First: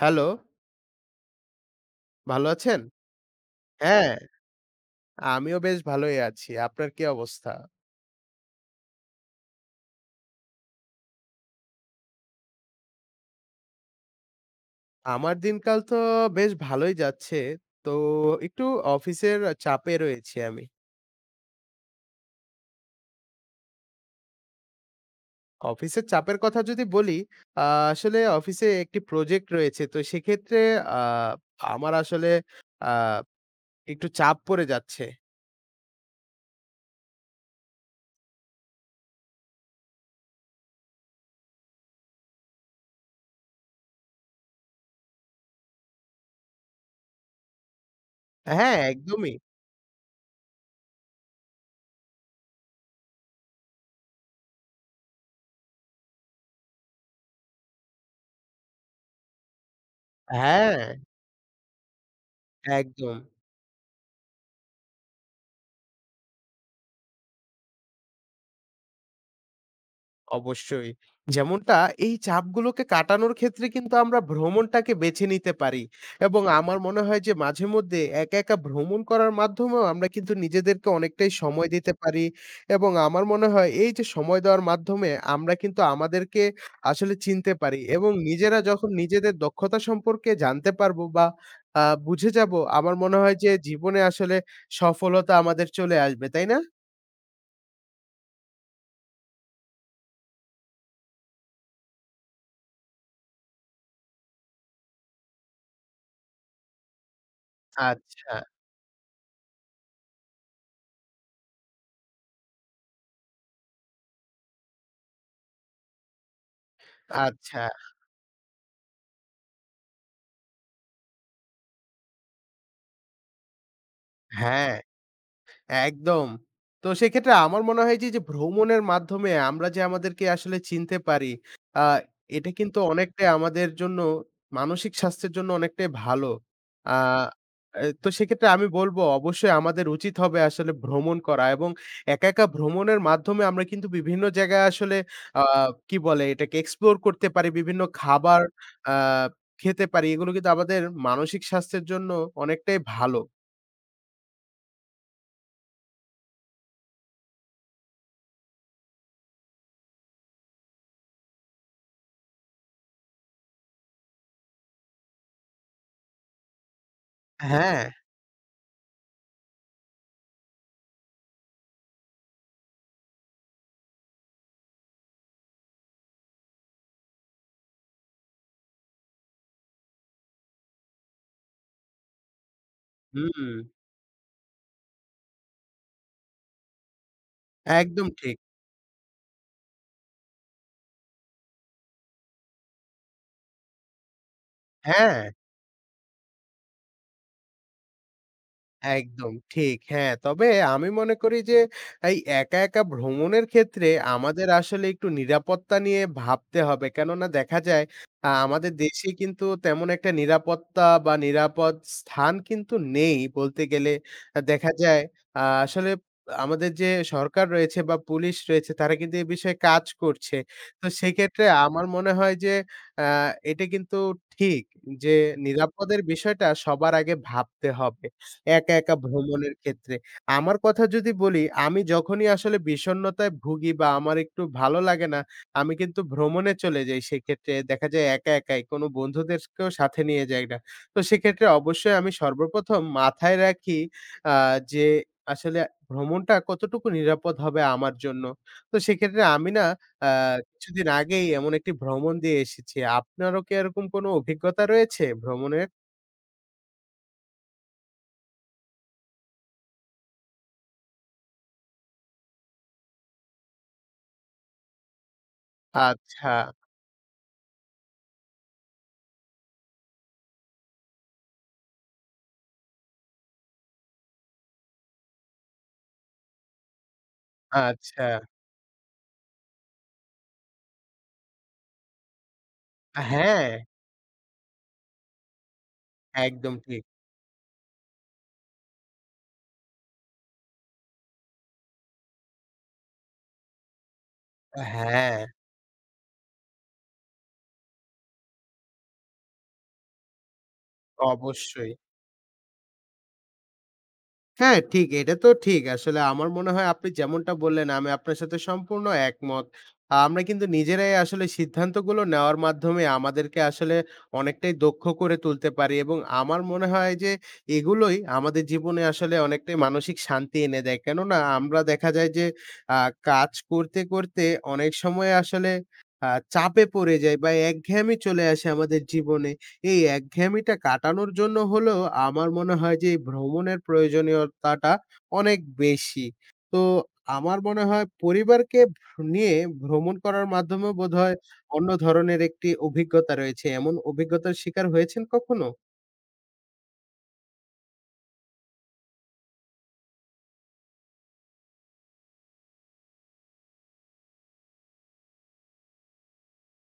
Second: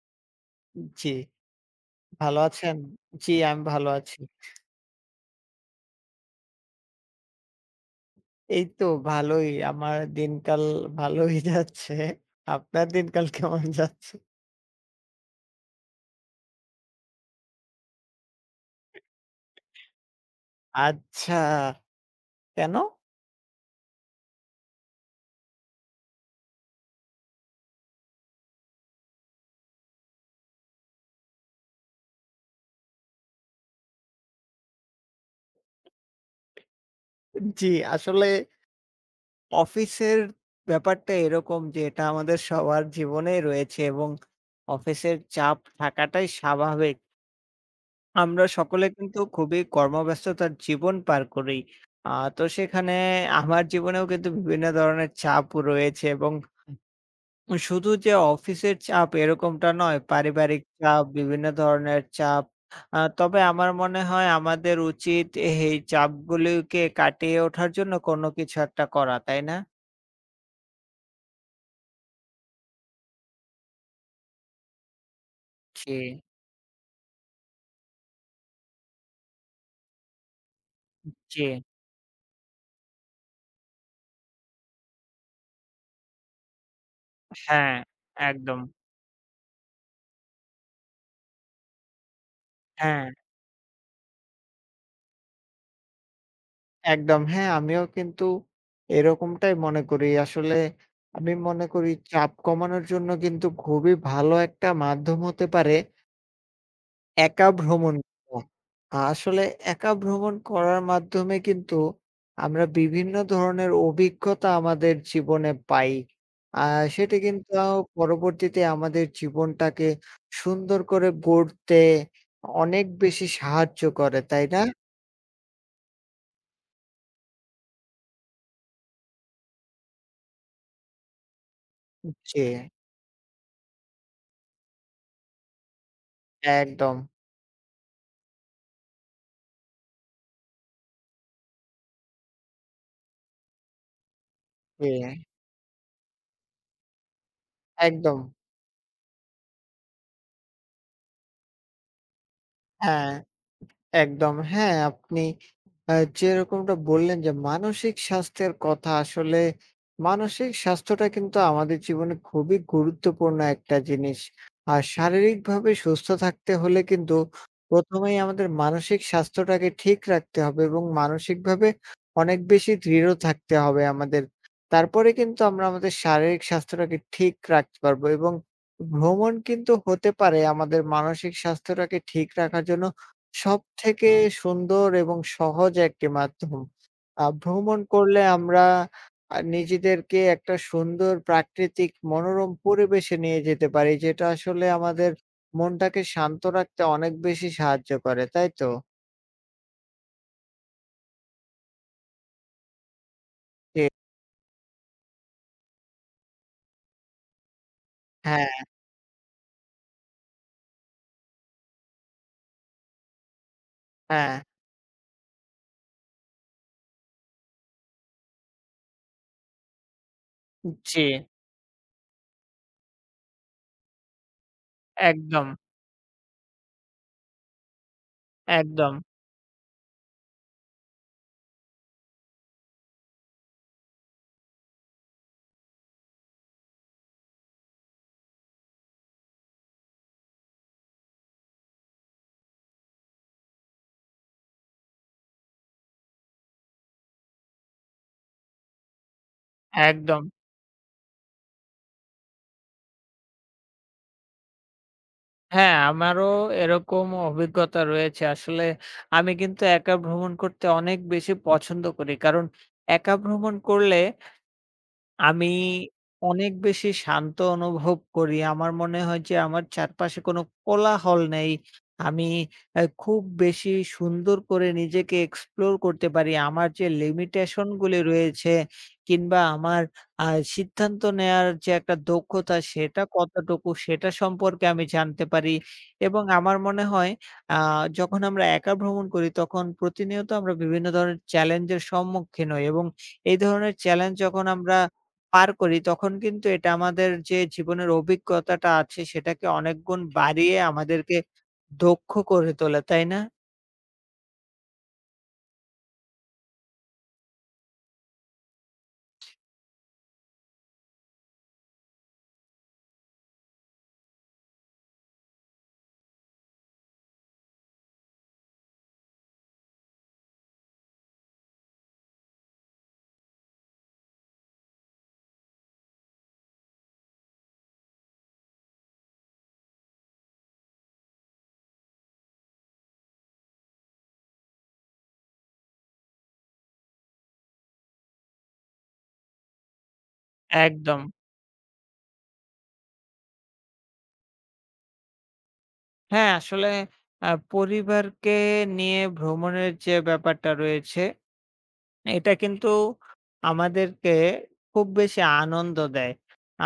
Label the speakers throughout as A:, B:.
A: Hello,
B: জি, ভালো
A: ভালো
B: আছেন?
A: আছেন?
B: জি, আমি ভালো
A: হ্যাঁ,
B: আছি।
A: আমিও বেশ ভালোই আছি। আপনার কি অবস্থা?
B: এই তো ভালোই। আমার দিনকাল ভালোই যাচ্ছে। আপনার দিনকাল কেমন যাচ্ছে?
A: আমার দিনকাল তো বেশ ভালোই যাচ্ছে। তো একটু অফিসের চাপে রয়েছি আমি।
B: আচ্ছা, কেন?
A: অফিসের চাপের কথা যদি বলি, আ আসলে অফিসে একটি প্রজেক্ট রয়েছে। তো সেক্ষেত্রে আ আমার আসলে আ একটু চাপ পড়ে যাচ্ছে।
B: জি, আসলে অফিসের ব্যাপারটা এরকম যে এটা আমাদের সবার জীবনেই রয়েছে এবং অফিসের চাপ থাকাটাই স্বাভাবিক। আমরা
A: হ্যাঁ,
B: সকলে কিন্তু
A: একদমই।
B: খুবই কর্মব্যস্ততার জীবন পার করি। আ তো সেখানে আমার জীবনেও কিন্তু বিভিন্ন ধরনের চাপ রয়েছে এবং শুধু যে অফিসের চাপ এরকমটা নয়, পারিবারিক
A: হ্যাঁ,
B: চাপ, বিভিন্ন ধরনের চাপ।
A: একদম।
B: তবে আমার মনে হয় আমাদের উচিত এই চাপগুলিকে কাটিয়ে ওঠার জন্য কোন কিছু একটা করা, তাই না?
A: অবশ্যই। যেমনটা এই চাপগুলোকে কাটানোর ক্ষেত্রে কিন্তু আমরা ভ্রমণটাকে বেছে নিতে পারি
B: জি,
A: এবং আমার মনে হয় যে মাঝেমধ্যে একা, একা ভ্রমণ করার মাধ্যমেও আমরা কিন্তু নিজেদেরকে অনেকটাই
B: জি।
A: সময় দিতে পারি এবং আমার মনে হয় এই যে সময় দেওয়ার মাধ্যমে আমরা কিন্তু আমাদেরকে আসলে চিনতে
B: হ্যাঁ,
A: পারি এবং নিজেরা
B: একদম।
A: যখন নিজেদের দক্ষতা সম্পর্কে জানতে পারবো বা বুঝে যাবো, আমার
B: হ্যাঁ,
A: মনে হয় যে জীবনে আসলে সফলতা আমাদের চলে আসবে, তাই না?
B: একদম। হ্যাঁ, আমিও কিন্তু এরকমটাই মনে করি। আসলে আমি মনে করি চাপ কমানোর জন্য কিন্তু খুবই ভালো একটা মাধ্যম হতে পারে একা ভ্রমণ
A: আচ্ছা,
B: করা। আসলে একা ভ্রমণ করার মাধ্যমে কিন্তু আমরা বিভিন্ন ধরনের অভিজ্ঞতা আমাদের জীবনে পাই। আ সেটি কিন্তু
A: আচ্ছা।
B: পরবর্তীতে আমাদের জীবনটাকে সুন্দর করে গড়তে অনেক বেশি সাহায্য করে, তাই না?
A: হ্যাঁ। একদম। তো সেক্ষেত্রে আমার মনে হয় যে, যে ভ্রমণের মাধ্যমে আমরা যে আমাদেরকে আসলে চিনতে পারি, আ
B: জি,
A: এটা কিন্তু অনেকটাই আমাদের জন্য মানসিক স্বাস্থ্যের জন্য অনেকটাই ভালো। আ
B: একদম।
A: এ তো সেক্ষেত্রে আমি বলব অবশ্যই আমাদের উচিত হবে আসলে ভ্রমণ করা এবং একা, একা ভ্রমণের মাধ্যমে আমরা কিন্তু বিভিন্ন জায়গায়
B: জি,
A: আসলে আ কি বলে এটাকে explore করতে পারি, বিভিন্ন
B: একদম।
A: খাবার আ খেতে পারি। এগুলো কিন্তু আমাদের মানসিক স্বাস্থ্যের জন্য অনেকটাই
B: হ্যাঁ।
A: ভালো।
B: একদম। হ্যাঁ, আপনি আ যেরকমটা বললেন যে মানসিক স্বাস্থ্যের কথা আসলে মানসিক স্বাস্থ্যটা কিন্তু আমাদের জীবনে খুবই গুরুত্বপূর্ণ একটা জিনিস। আর শারীরিকভাবে সুস্থ থাকতে হলে কিন্তু
A: হ্যাঁ।
B: ১ম এই আমাদের মানসিক স্বাস্থ্যটাকে ঠিক রাখতে হবে এবং মানসিকভাবে অনেক বেশি দৃঢ় থাকতে হবে আমাদের। তারপরে কিন্তু আমরা আমাদের শারীরিক স্বাস্থ্যটাকে ঠিক রাখতে পারবো এবং ভ্রমণ কিন্তু হতে পারে আমাদের মানসিক স্বাস্থ্যটাকে ঠিক রাখার জন্য
A: হুম।
B: সবথেকে সুন্দর এবং সহজ একটি মাধ্যম। ভ্রমণ
A: একদম
B: করলে
A: ঠিক।
B: আমরা নিজেদেরকে একটা সুন্দর প্রাকৃতিক মনোরম পরিবেশে নিয়ে যেতে পারি, যেটা আসলে আমাদের
A: হ্যাঁ।
B: মনটাকে শান্ত রাখতে অনেক বেশি সাহায্য করে, তাই তো?
A: একদম ঠিক। হ্যাঁ, তবে আমি মনে করি যে এই একা, একা ভ্রমণের
B: জি।
A: ক্ষেত্রে আমাদের আসলে একটু নিরাপত্তা নিয়ে ভাবতে হবে। কেননা দেখা যায়
B: হ্যাঁ,
A: আমাদের দেশে কিন্তু তেমন একটা নিরাপত্তা বা নিরাপদ স্থান কিন্তু নেই বলতে গেলে।
B: হ্যাঁ।
A: দেখা যায় আসলে আমাদের যে সরকার রয়েছে বা পুলিশ রয়েছে তারা কিন্তু এ বিষয়ে কাজ করছে। তো
B: জি,
A: সেক্ষেত্রে আমার মনে হয় যে আ এটা কিন্তু ঠিক যে
B: একদম,
A: নিরাপদের বিষয়টা সবার আগে ভাবতে হবে। একা,
B: একদম,
A: একা ভ্রমণের ক্ষেত্রে। আমার কথা যদি বলি, আমি যখনই আসলে বিষণ্ণতায় ভুগি বা আমার একটু ভালো লাগে না, আমি কিন্তু ভ্রমণে চলে যাই। সেক্ষেত্রে দেখা যায় একা, একাই কোনো বন্ধুদেরকেও সাথে নিয়ে যাই না। তো সেক্ষেত্রে অবশ্যই আমি সর্বপ্রথম মাথায় রাখি আ যে আসলে ভ্রমণটা কতটুকু নিরাপদ হবে আমার জন্য। তো সেক্ষেত্রে আমি না আ
B: একদম।
A: কিছুদিন আগেই এমন একটি ভ্রমণ দিয়ে এসেছি। আপনারও কি এরকম কোনো অভিজ্ঞতা রয়েছে ভ্রমণের?
B: হ্যাঁ, আমারও এরকম অভিজ্ঞতা রয়েছে। আসলে আমি কিন্তু একা ভ্রমণ করতে অনেক বেশি পছন্দ করি। কারণ একা ভ্রমণ করলে আমি
A: আচ্ছা,
B: অনেক বেশি শান্ত অনুভব করি। আমার মনে হয় যে আমার চারপাশে কোনো কোলাহল নেই। আমি খুব বেশি সুন্দর করে নিজেকে এক্সপ্লোর করতে পারি। আমার যে লিমিটেশন গুলি
A: আচ্ছা।
B: রয়েছে কিংবা আমার আ সিদ্ধান্ত নেয়ার যে একটা দক্ষতা সেটা
A: হ্যাঁ,
B: কতটুকু সেটা সম্পর্কে আমি জানতে পারি এবং
A: একদম
B: আমার
A: ঠিক।
B: মনে হয় আ যখন আমরা একা ভ্রমণ করি তখন প্রতিনিয়ত আমরা বিভিন্ন ধরনের চ্যালেঞ্জের সম্মুখীন হই এবং এই ধরনের চ্যালেঞ্জ যখন আমরা
A: হ্যাঁ,
B: পার করি তখন কিন্তু এটা আমাদের যে জীবনের অভিজ্ঞতাটা আছে সেটাকে অনেক গুণ বাড়িয়ে আমাদেরকে
A: অবশ্যই।
B: দক্ষ করে তোলে, তাই না?
A: হ্যাঁ, ঠিক। এটা তো ঠিক। আসলে আমার মনে হয় আপনি যেমনটা বললেন, আমি আপনার সাথে সম্পূর্ণ একমত। আহ, আমরা কিন্তু নিজেরাই আসলে সিদ্ধান্তগুলো নেওয়ার মাধ্যমে আমাদেরকে আসলে অনেকটাই দক্ষ করে তুলতে পারি এবং আমার মনে হয় যে এগুলোই আমাদের জীবনে আসলে অনেকটাই মানসিক শান্তি এনে দেয়। কেননা আমরা দেখা যায় যে আ কাজ করতে, করতে অনেক সময় আসলে চাপে পড়ে যাই বা একঘেয়েমি চলে আসে আমাদের জীবনে। এই একঘেয়েমিটা কাটানোর জন্য হলেও আমার মনে হয় যে এই ভ্রমণের প্রয়োজনীয়তাটা অনেক বেশি। তো আমার মনে হয় পরিবারকে নিয়ে ভ্রমণ করার মাধ্যমেও
B: একদম।
A: বোধহয় অন্য ধরনের একটি অভিজ্ঞতা রয়েছে। এমন অভিজ্ঞতার শিকার হয়েছেন কখনো?
B: হ্যাঁ, আসলে আ পরিবারকে নিয়ে ভ্রমণের যে ব্যাপারটা রয়েছে এটা কিন্তু আমাদেরকে খুব বেশি আনন্দ দেয়।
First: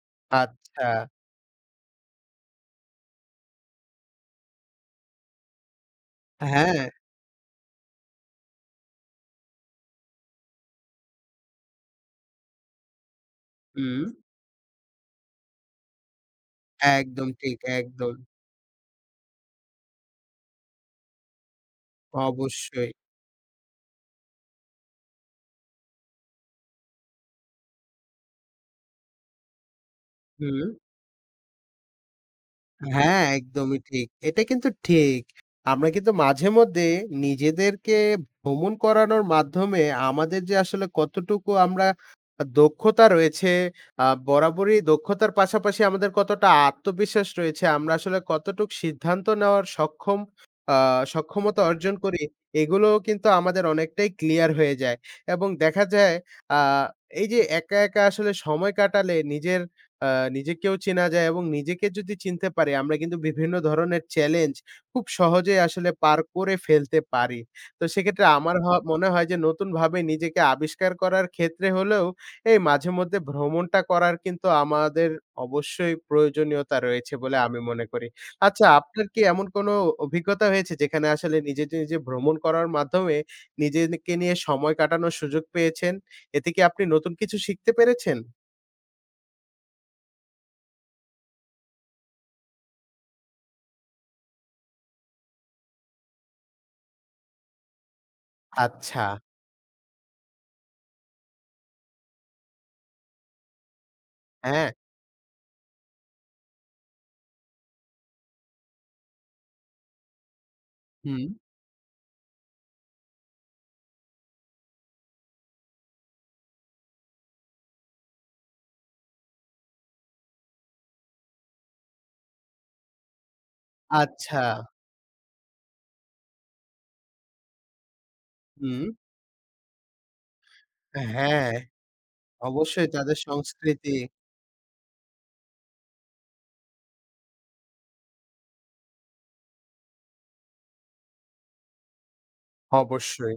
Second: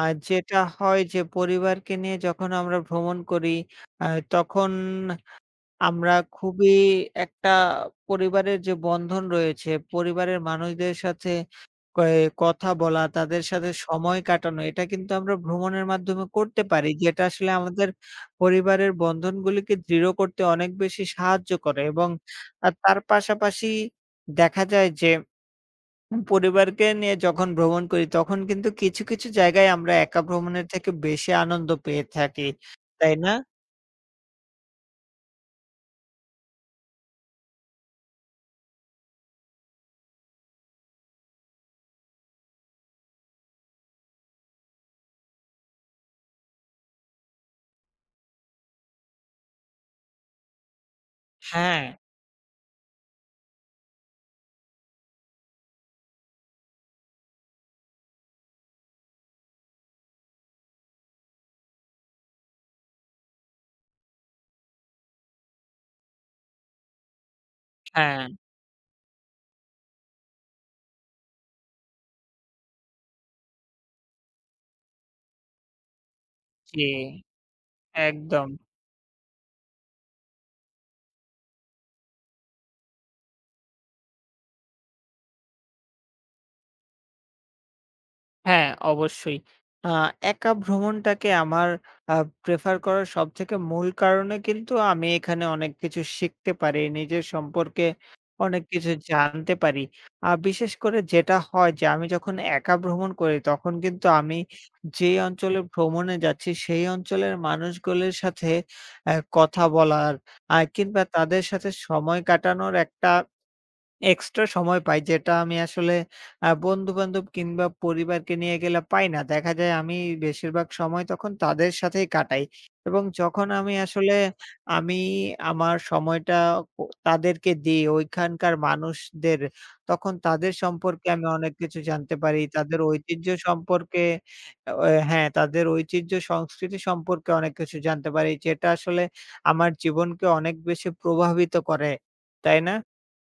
B: আর যেটা
A: আচ্ছা।
B: হয় যে পরিবারকে নিয়ে যখন আমরা ভ্রমণ করি আ তখন আমরা খুবই
A: হ্যাঁ,
B: একটা পরিবারের যে বন্ধন রয়েছে, পরিবারের মানুষদের সাথে কয়ে কথা বলা, তাদের সাথে
A: হুম।
B: সময় কাটানো, এটা কিন্তু আমরা ভ্রমণের মাধ্যমে করতে পারি। যেটা
A: একদম
B: আসলে
A: ঠিক,
B: আমাদের
A: একদম।
B: পরিবারের বন্ধনগুলিকে দৃঢ় করতে অনেক বেশি সাহায্য করে এবং
A: অবশ্যই।
B: তার পাশাপাশি দেখা যায় যে পরিবারকে নিয়ে যখন ভ্রমণ করি, তখন কিন্তু কিছু, কিছু জায়গায় আমরা একা
A: হুম।
B: ভ্রমণের থেকে বেশি আনন্দ পেয়ে থাকি। তাই
A: হ্যাঁ,
B: না?
A: একদমই ঠিক। এটা কিন্তু ঠিক। আমরা কিন্তু মাঝে মধ্যে নিজেদেরকে ভ্রমণ করানোর মাধ্যমে আমাদের যে আসলে কতটুকু আমরা দক্ষতা রয়েছে, বরাবরই দক্ষতার পাশাপাশি আমাদের কতটা আত্মবিশ্বাস রয়েছে, আমরা আসলে কতটুক সিদ্ধান্ত নেওয়ার সক্ষম আ সক্ষমতা
B: হ্যাঁ,
A: অর্জন করি, এগুলোও কিন্তু আমাদের অনেকটাই ক্লিয়ার হয়ে যায়। এবং দেখা যায় আ এই যে একা, একা আসলে সময় কাটালে নিজের আ নিজেকেও চেনা যায় এবং নিজেকে যদি চিনতে পারি, আমরা কিন্তু বিভিন্ন ধরনের চ্যালেঞ্জ খুব সহজেই আসলে পার করে ফেলতে পারি। তো সেক্ষেত্রে
B: হ্যাঁ,
A: আমার মনে হয় যে নতুনভাবে নিজেকে আবিষ্কার করার ক্ষেত্রে হলেও এই মাঝেমধ্যে ভ্রমণটা করার কিন্তু আমাদের অবশ্যই প্রয়োজনীয়তা
B: জি।
A: রয়েছে বলে আমি মনে করি।
B: একদম।
A: আচ্ছা আপনার কি এমন কোনো অভিজ্ঞতা হয়েছে যেখানে আসলে নিজে, নিজে ভ্রমণ করার মাধ্যমে নিজেকে নিয়ে সময় কাটানোর সুযোগ পেয়েছেন? এতে কি আপনি নতুন কিছু শিখতে পেরেছেন?
B: হ্যাঁ, অবশ্যই। আ একা ভ্রমণটাকে আমার আ প্রেফার করার সবথেকে মূল কারণে কিন্তু আমি এখানে অনেক কিছু শিখতে পারি। নিজের সম্পর্কে অনেক কিছু
A: আচ্ছা,
B: জানতে পারি। বিশেষ করে যেটা হয় যে আমি যখন একা ভ্রমণ করি তখন কিন্তু আমি
A: হ্যাঁ।
B: যেই অঞ্চলে ভ্রমণে যাচ্ছি সেই অঞ্চলের মানুষগুলির সাথে কথা বলার কিংবা
A: হুম,
B: তাদের সাথে সময় কাটানোর একটা এক্সট্রা সময় পাই যেটা আমি আসলে বন্ধু-বান্ধব কিংবা পরিবারকে নিয়ে গেলে পাই না। দেখা যায় আমি বেশিরভাগ সময় তখন তাদের সাথেই কাটাই এবং যখন আমি আসলে
A: আচ্ছা,
B: আমি আমার সময়টা ও তাদেরকে দিই ওইখানকার
A: হুম।
B: মানুষদের, তখন তাদের সম্পর্কে আমি
A: হ্যাঁ।
B: অনেক কিছু জানতে পারি। তাদের
A: অবশ্যই তাদের
B: ঐতিহ্য
A: সংস্কৃতি।
B: সম্পর্কে হ্যাঁ, তাদের ঐতিহ্য সংস্কৃতি সম্পর্কে অনেক কিছু জানতে পারি যেটা আসলে আমার জীবনকে অনেক বেশি প্রভাবিত করে। তাই না?
A: অবশ্যই।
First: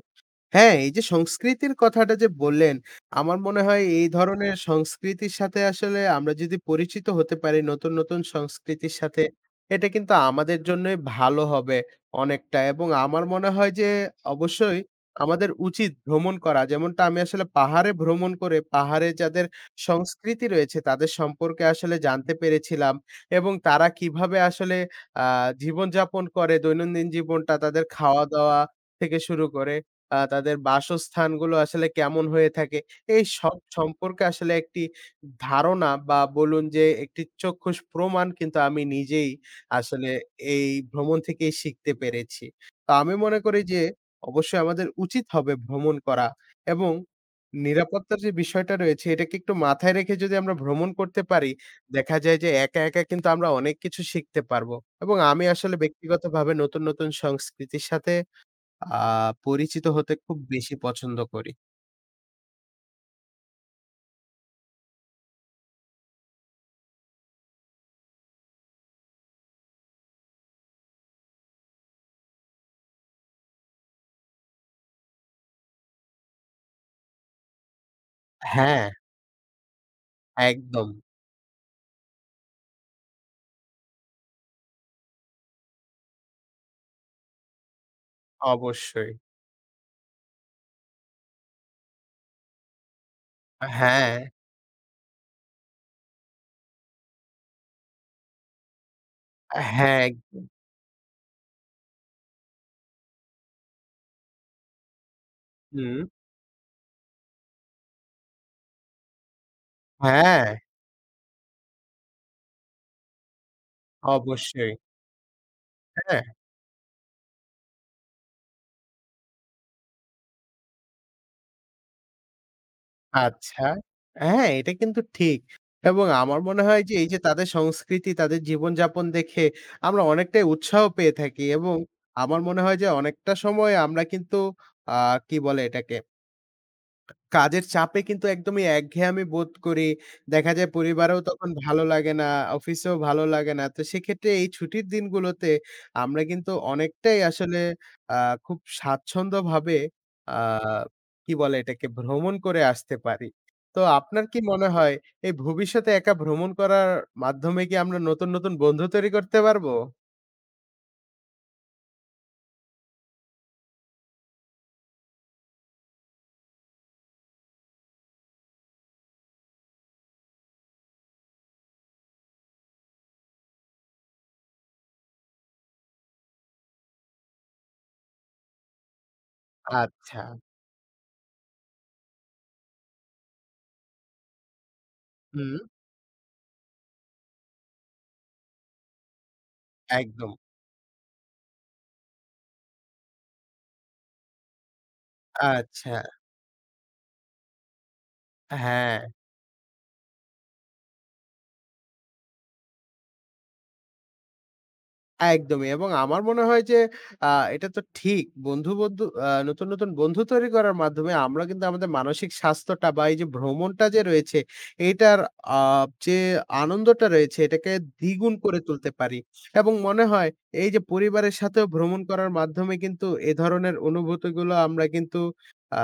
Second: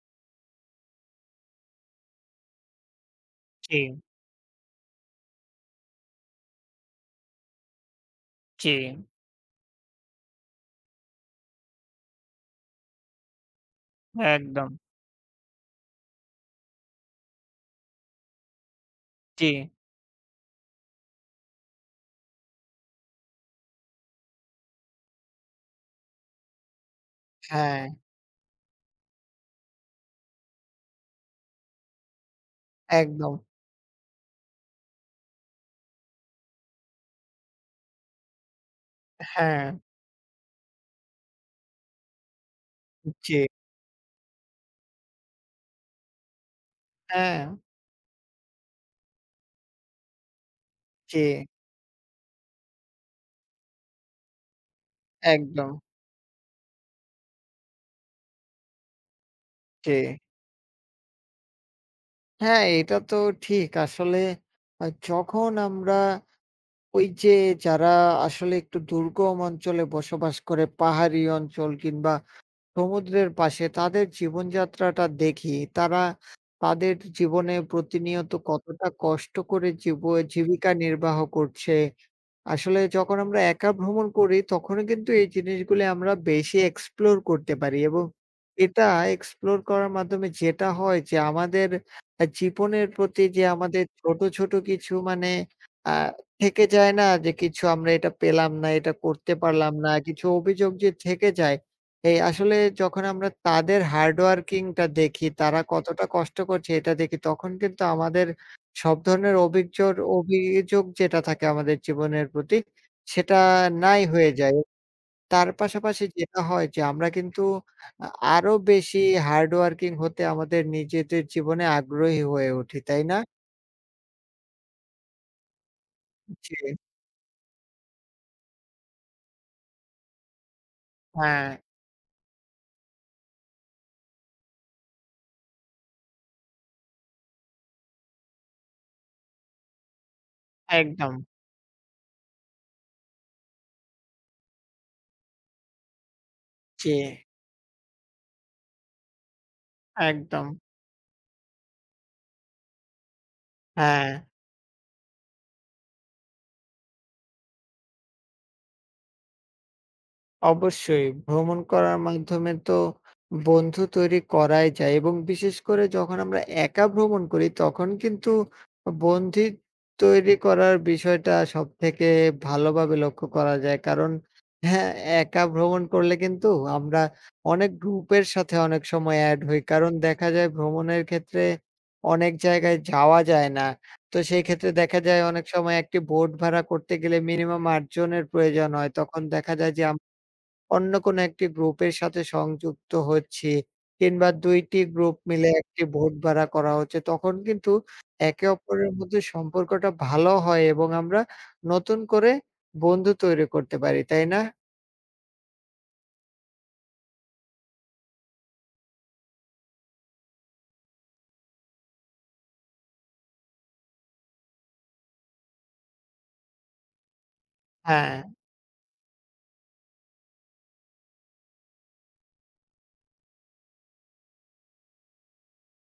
A: হ্যাঁ, এই যে সংস্কৃতির কথাটা যে বললেন, আমার মনে
B: জি।
A: হয় এই ধরনের সংস্কৃতির সাথে আসলে আমরা যদি পরিচিত হতে পারি নতুন, নতুন
B: জি,
A: সংস্কৃতির সাথে, এটা কিন্তু আমাদের জন্যই ভালো হবে অনেকটা এবং আমার মনে হয় যে
B: একদম।
A: অবশ্যই আমাদের উচিত ভ্রমণ করা। যেমনটা আমি আসলে পাহাড়ে ভ্রমণ করে পাহাড়ে যাদের
B: জি।
A: সংস্কৃতি রয়েছে তাদের সম্পর্কে আসলে জানতে পেরেছিলাম এবং তারা কিভাবে আসলে আ জীবনযাপন করে দৈনন্দিন জীবনটা
B: হ্যাঁ,
A: তাদের খাওয়া-দাওয়া থেকে শুরু করে। তাদের বাসস্থানগুলো আসলে কেমন হয়ে থাকে। এই
B: একদম।
A: সব সম্পর্কে আসলে একটি ধারণা বা বলুন যে একটি চক্ষুষ প্রমাণ কিন্তু আমি নিজেই
B: হ্যাঁ,
A: আসলে এই ভ্রমণ থেকেই শিখতে পেরেছি। তো আমি
B: জি,
A: মনে করি যে অবশ্যই আমাদের উচিত হবে ভ্রমণ করা এবং
B: হ্যাঁ,
A: নিরাপত্তার যে বিষয়টা রয়েছে এটাকে একটু মাথায় রেখে যদি আমরা ভ্রমণ
B: জি,
A: করতে পারি, দেখা যায় যে একা, একা কিন্তু আমরা অনেক কিছু শিখতে পারবো এবং আমি
B: একদম,
A: আসলে ব্যক্তিগতভাবে নতুন, নতুন সংস্কৃতির সাথে আ পরিচিত
B: জি।
A: হতে খুব বেশি পছন্দ করি।
B: হ্যাঁ, এটা তো ঠিক। আসলে যখন আমরা ওই যে যারা আসলে একটু দুর্গম অঞ্চলে বসবাস করে, পাহাড়ি অঞ্চল কিংবা সমুদ্রের পাশে তাদের জীবনযাত্রাটা দেখি, তারা তাদের জীবনে প্রতিনিয়ত
A: হ্যাঁ।
B: কতটা কষ্ট করে জীবিকা
A: একদম,
B: নির্বাহ করছে। আসলে যখন আমরা একা ভ্রমণ করি, তখনও কিন্তু এই জিনিসগুলি আমরা বেশি এক্সপ্লোর করতে পারি এবং এটা
A: অবশ্যই।
B: এক্সপ্লোর করার মাধ্যমে যেটা হয় যে আমাদের জীবনের প্রতি যে আমাদের
A: হ্যাঁ,
B: ছোট, ছোট কিছু মানে আ থেকে যায় না? যে কিছু আমরা এটা পেলাম না, এটা করতে পারলাম না,
A: হ্যাঁ।
B: কিছু অভিযোগ যে থেকে যায়, এই আসলে যখন আমরা তাদের হার্ড ওয়ার্কিংটা দেখি, তারা
A: হুম।
B: কতটা কষ্ট করছে এটা দেখি, তখন কিন্তু আমাদের সব ধরনের অবিকজোর
A: হ্যাঁ,
B: অভিযোগ যেটা থাকে আমাদের জীবনের প্রতি, সেটা নাই হয়ে যায়।
A: অবশ্যই।
B: তার পাশাপাশি
A: হ্যাঁ,
B: যেটা হয় যে আমরা কিন্তু আ আরো বেশি হার্ড ওয়ার্কিং হতে আমাদের নিজেদের জীবনে আগ্রহী হয়ে উঠি, তাই না?
A: আচ্ছা। হ্যাঁ, এটা কিন্তু ঠিক। এবং আমার মনে
B: জি,
A: হয় যে এই যে তাদের সংস্কৃতি, তাদের জীবনযাপন দেখে আমরা অনেকটাই উৎসাহ পেয়ে থাকি
B: হ্যাঁ,
A: এবং আমার মনে হয় যে অনেকটা সময় আমরা কিন্তু আ কি বলে এটাকে কাজের চাপে কিন্তু একদমই একঘেয়েমি বোধ করি। দেখা যায়
B: একদম।
A: পরিবারেও তখন ভালো লাগে না, অফিসেও ভালো লাগে না। তো সেক্ষেত্রে এই ছুটির দিনগুলোতে আমরা কিন্তু
B: জি,
A: অনেকটাই আসলে আ খুব স্বাচ্ছন্দ্যভাবে আ
B: একদম।
A: কি বলে এটাকে? ভ্রমণ করে আসতে পারি। তো
B: হ্যাঁ।
A: আপনার কি মনে হয় এই ভবিষ্যতে একা ভ্রমণ করার মাধ্যমে কি আমরা নতুন, নতুন বন্ধু তৈরি করতে পারবো?
B: অবশ্যই ভ্রমণ করার মাধ্যমে তো বন্ধু তৈরি করাই যায় এবং বিশেষ করে যখন আমরা একা ভ্রমণ করি তখন কিন্তু বন্ধু তৈরি করার বিষয়টা সবথেকে ভালোভাবে লক্ষ্য করা যায়। কারণ হ্যাঁ, একা ভ্রমণ করলে কিন্তু আমরা অনেক গ্রুপের সাথে অনেক সময় এড হই। কারণ
A: আচ্ছা।
B: দেখা যায় ভ্রমণের ক্ষেত্রে অনেক জায়গায় যাওয়া যায় না। তো সেই ক্ষেত্রে দেখা যায় অনেক
A: হুম,
B: সময় একটি বোট ভাড়া করতে গেলে মিনিমাম ৮ জনের প্রয়োজন হয়। তখন দেখা যায় যে
A: একদম।
B: অন্য কোনো একটি গ্রুপের সাথে সংযুক্ত হচ্ছি কিংবা ২ টি গ্রুপ মিলে একটি
A: আচ্ছা,
B: ভোট ভাড়া করা হচ্ছে, তখন কিন্তু একে অপরের
A: হ্যাঁ।
B: মধ্যে সম্পর্কটা ভালো হয় এবং আমরা নতুন করে বন্ধু তৈরি করতে পারি, তাই না?
A: একদমই এবং আমার মনে হয় যে আ এটা তো ঠিক। বন্ধু, বন্ধু আ নতুন, নতুন বন্ধু তৈরি করার মাধ্যমে আমরা কিন্তু আমাদের মানসিক স্বাস্থ্যটা বা এই যে ভ্রমণটা যে রয়েছে এইটার আ যে আনন্দটা রয়েছে এটাকে
B: হ্যাঁ,
A: দ্বিগুণ করে তুলতে পারি। এবং মনে হয় এই যে পরিবারের সাথেও ভ্রমণ করার মাধ্যমে কিন্তু এ ধরনের অনুভূতিগুলো আমরা কিন্তু আ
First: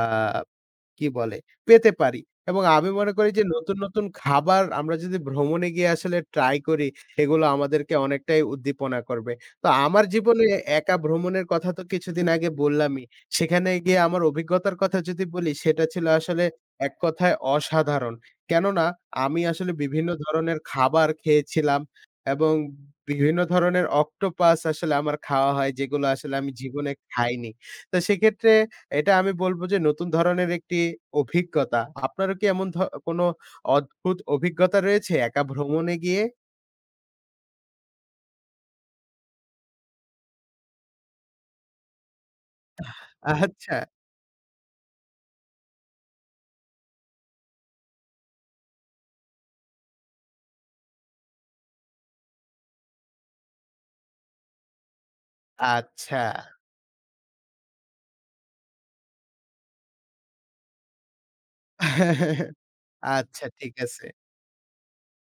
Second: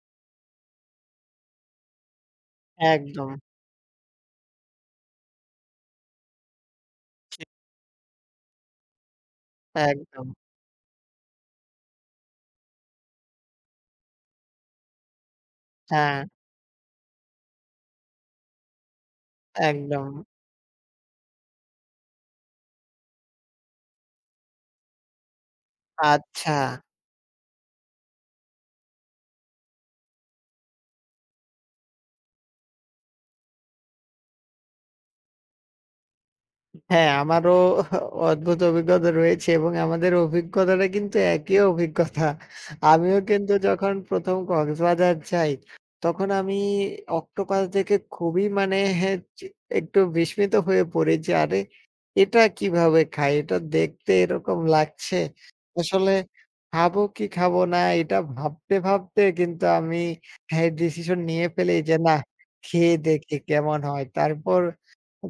A: কি বলে? পেতে পারি। এবং আমি মনে করি
B: একদম,
A: যে নতুন, নতুন খাবার আমরা যদি ভ্রমণে গিয়ে আসলে ট্রাই করি, এগুলো আমাদেরকে অনেকটাই উদ্দীপনা করবে। তো আমার
B: একদম।
A: জীবনে একা ভ্রমণের কথা তো কিছুদিন আগে বললামই। সেখানে গিয়ে আমার অভিজ্ঞতার কথা যদি বলি, সেটা ছিল
B: হ্যাঁ,
A: আসলে এক কথায় অসাধারণ। কেননা আমি আসলে বিভিন্ন
B: একদম।
A: ধরনের খাবার খেয়েছিলাম এবং বিভিন্ন ধরনের অক্টোপাস আসলে আমার খাওয়া হয়, যেগুলো আসলে আমি
B: আচ্ছা।
A: জীবনে খাইনি। তো সেক্ষেত্রে এটা আমি বলব যে নতুন ধরনের একটি অভিজ্ঞতা। আপনারও কি এমন কোনো অদ্ভুত অভিজ্ঞতা রয়েছে একা ভ্রমণে গিয়ে?
B: হ্যাঁ, আমারও অদ্ভুত অভিজ্ঞতা রয়েছে এবং আমাদের অভিজ্ঞতাটা কিন্তু একই অভিজ্ঞতা। আমিও কিন্তু
A: আচ্ছা,
B: যখন ১ম কক্সবাজার যাই, তখন আমি অক্টোপাস দেখে খুবই মানে চি একটু বিস্মিত হয়ে পড়ি যে, "আরে! এটা কিভাবে খায়? এটা দেখতে এরকম লাগছে।" আসলে
A: আচ্ছা।
B: খাবো কি খাবো না এটা ভাবতে, ভাবতে কিন্তু আমি হ্যাঁ, ডিসিশন নিয়ে ফেলি যে, "না, খেয়ে দেখি
A: আচ্ছা ঠিক
B: কেমন হয়?"
A: আছে।
B: তারপর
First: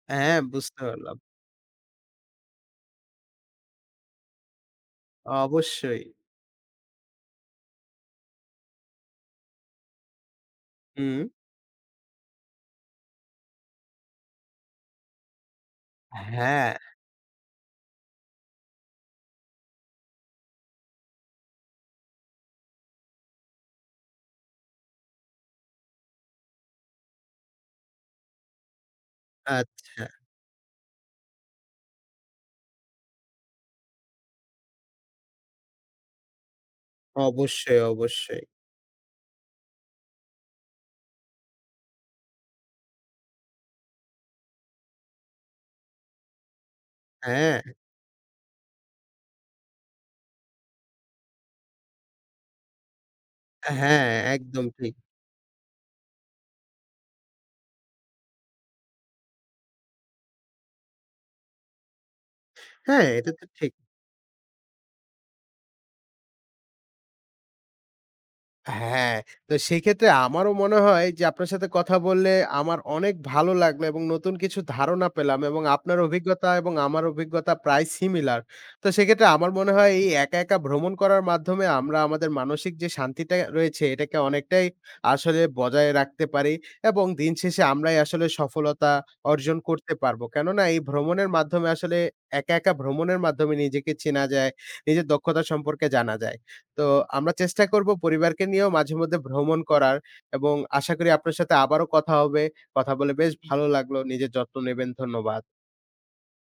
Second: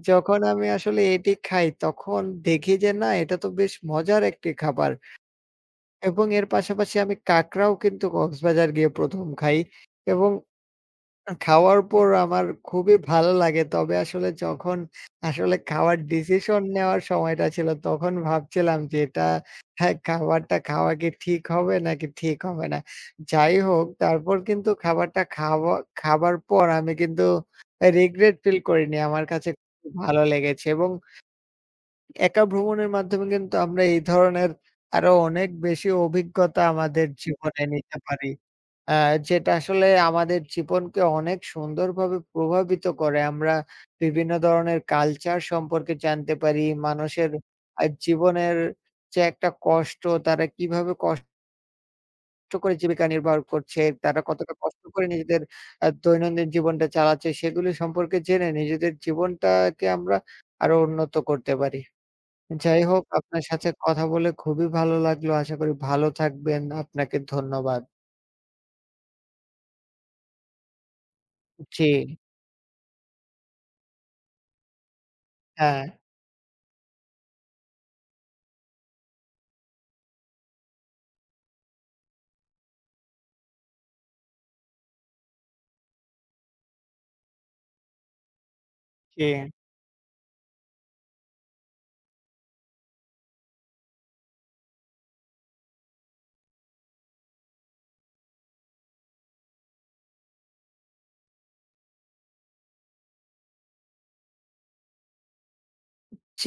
A: হ্যাঁ,
B: যখন আমি
A: বুঝতে
B: আসলে
A: পারলাম।
B: এটি খাই তখন দেখি যে না এটা তো বেশ মজার একটি খাবার
A: অবশ্যই।
B: এবং এর পাশাপাশি আমি কাঁকড়াও কিন্তু কক্সবাজার গিয়ে ১ম খাই এবং
A: হুম।
B: খাওয়ার পর আমার খুবই ভালো লাগে। তবে আসলে যখন আসলে খাওয়ার ডিসিশন
A: হ্যাঁ,
B: নেওয়ার সময়টা ছিল তখন ভাবছিলাম যে এটা হ্যাঁ, খাবারটা খাওয়া কি ঠিক হবে নাকি ঠিক হবে না? যাই হোক তারপর কিন্তু খাবারটা খাওয়া খাবার পর আমি কিন্তু রিগ্রেট ফিল করিনি। আমার কাছে খুবই
A: আচ্ছা।
B: ভালো লেগেছে এবং একা ভ্রমণের মাধ্যমে কিন্তু আমরা এই ধরনের আরো অনেক বেশি অভিজ্ঞতা আমাদের জীবনে
A: অবশ্যই,
B: নিতে পারি।
A: অবশ্যই।
B: আ যেটা আসলে আমাদের জীবনকে অনেক সুন্দরভাবে প্রভাবিত করে। আমরা বিভিন্ন ধরনের কালচার সম্পর্কে জানতে পারি। মানুষের
A: হ্যাঁ,
B: জীবনের যে একটা কষ্ট, তারা কিভাবে কষ্ট করে জীবিকা নির্বাহ করছে,
A: হ্যাঁ,
B: তারা কতটা
A: একদম
B: কষ্ট
A: ঠিক।
B: করে নিজেদের দৈনন্দিন জীবনটা চালাচ্ছে, সেগুলি সম্পর্কে জেনে নিজেদের জীবনটাকে আমরা আরো উন্নত করতে পারি। যাই হোক,
A: হ্যাঁ, এটা
B: আপনার
A: তো
B: সাথে
A: ঠিক।
B: কথা বলে খুবই ভালো লাগলো। আশা করি ভালো থাকবেন। আপনাকে ধন্যবাদ।
A: হ্যাঁ, তো সেক্ষেত্রে আমারও মনে হয় যে আপনার সাথে
B: জি,
A: কথা বললে আমার অনেক ভালো লাগলো এবং নতুন কিছু ধারণা পেলাম এবং
B: হ্যাঁ,
A: আপনার অভিজ্ঞতা এবং আমার অভিজ্ঞতা প্রায় সিমিলার। তো সেক্ষেত্রে আমার মনে হয় এই একা, একা ভ্রমণ করার মাধ্যমে আমরা আমাদের মানসিক যে শান্তিটা রয়েছে এটাকে অনেকটাই আসলে বজায় রাখতে পারি এবং দিন শেষে আমরাই আসলে সফলতা অর্জন
B: জি।
A: করতে পারবো। কেননা এই ভ্রমণের মাধ্যমে আসলে একা, একা ভ্রমণের মাধ্যমে নিজেকে চেনা যায়, নিজের দক্ষতা সম্পর্কে জানা যায়। তো আমরা চেষ্টা করব পরিবারকে নিয়েও মাঝে মধ্যে ভ্রমণ করার এবং আশা করি আপনার সাথে আবারও কথা হবে। কথা বলে বেশ ভালো লাগলো। নিজের যত্ন নেবেন। ধন্যবাদ।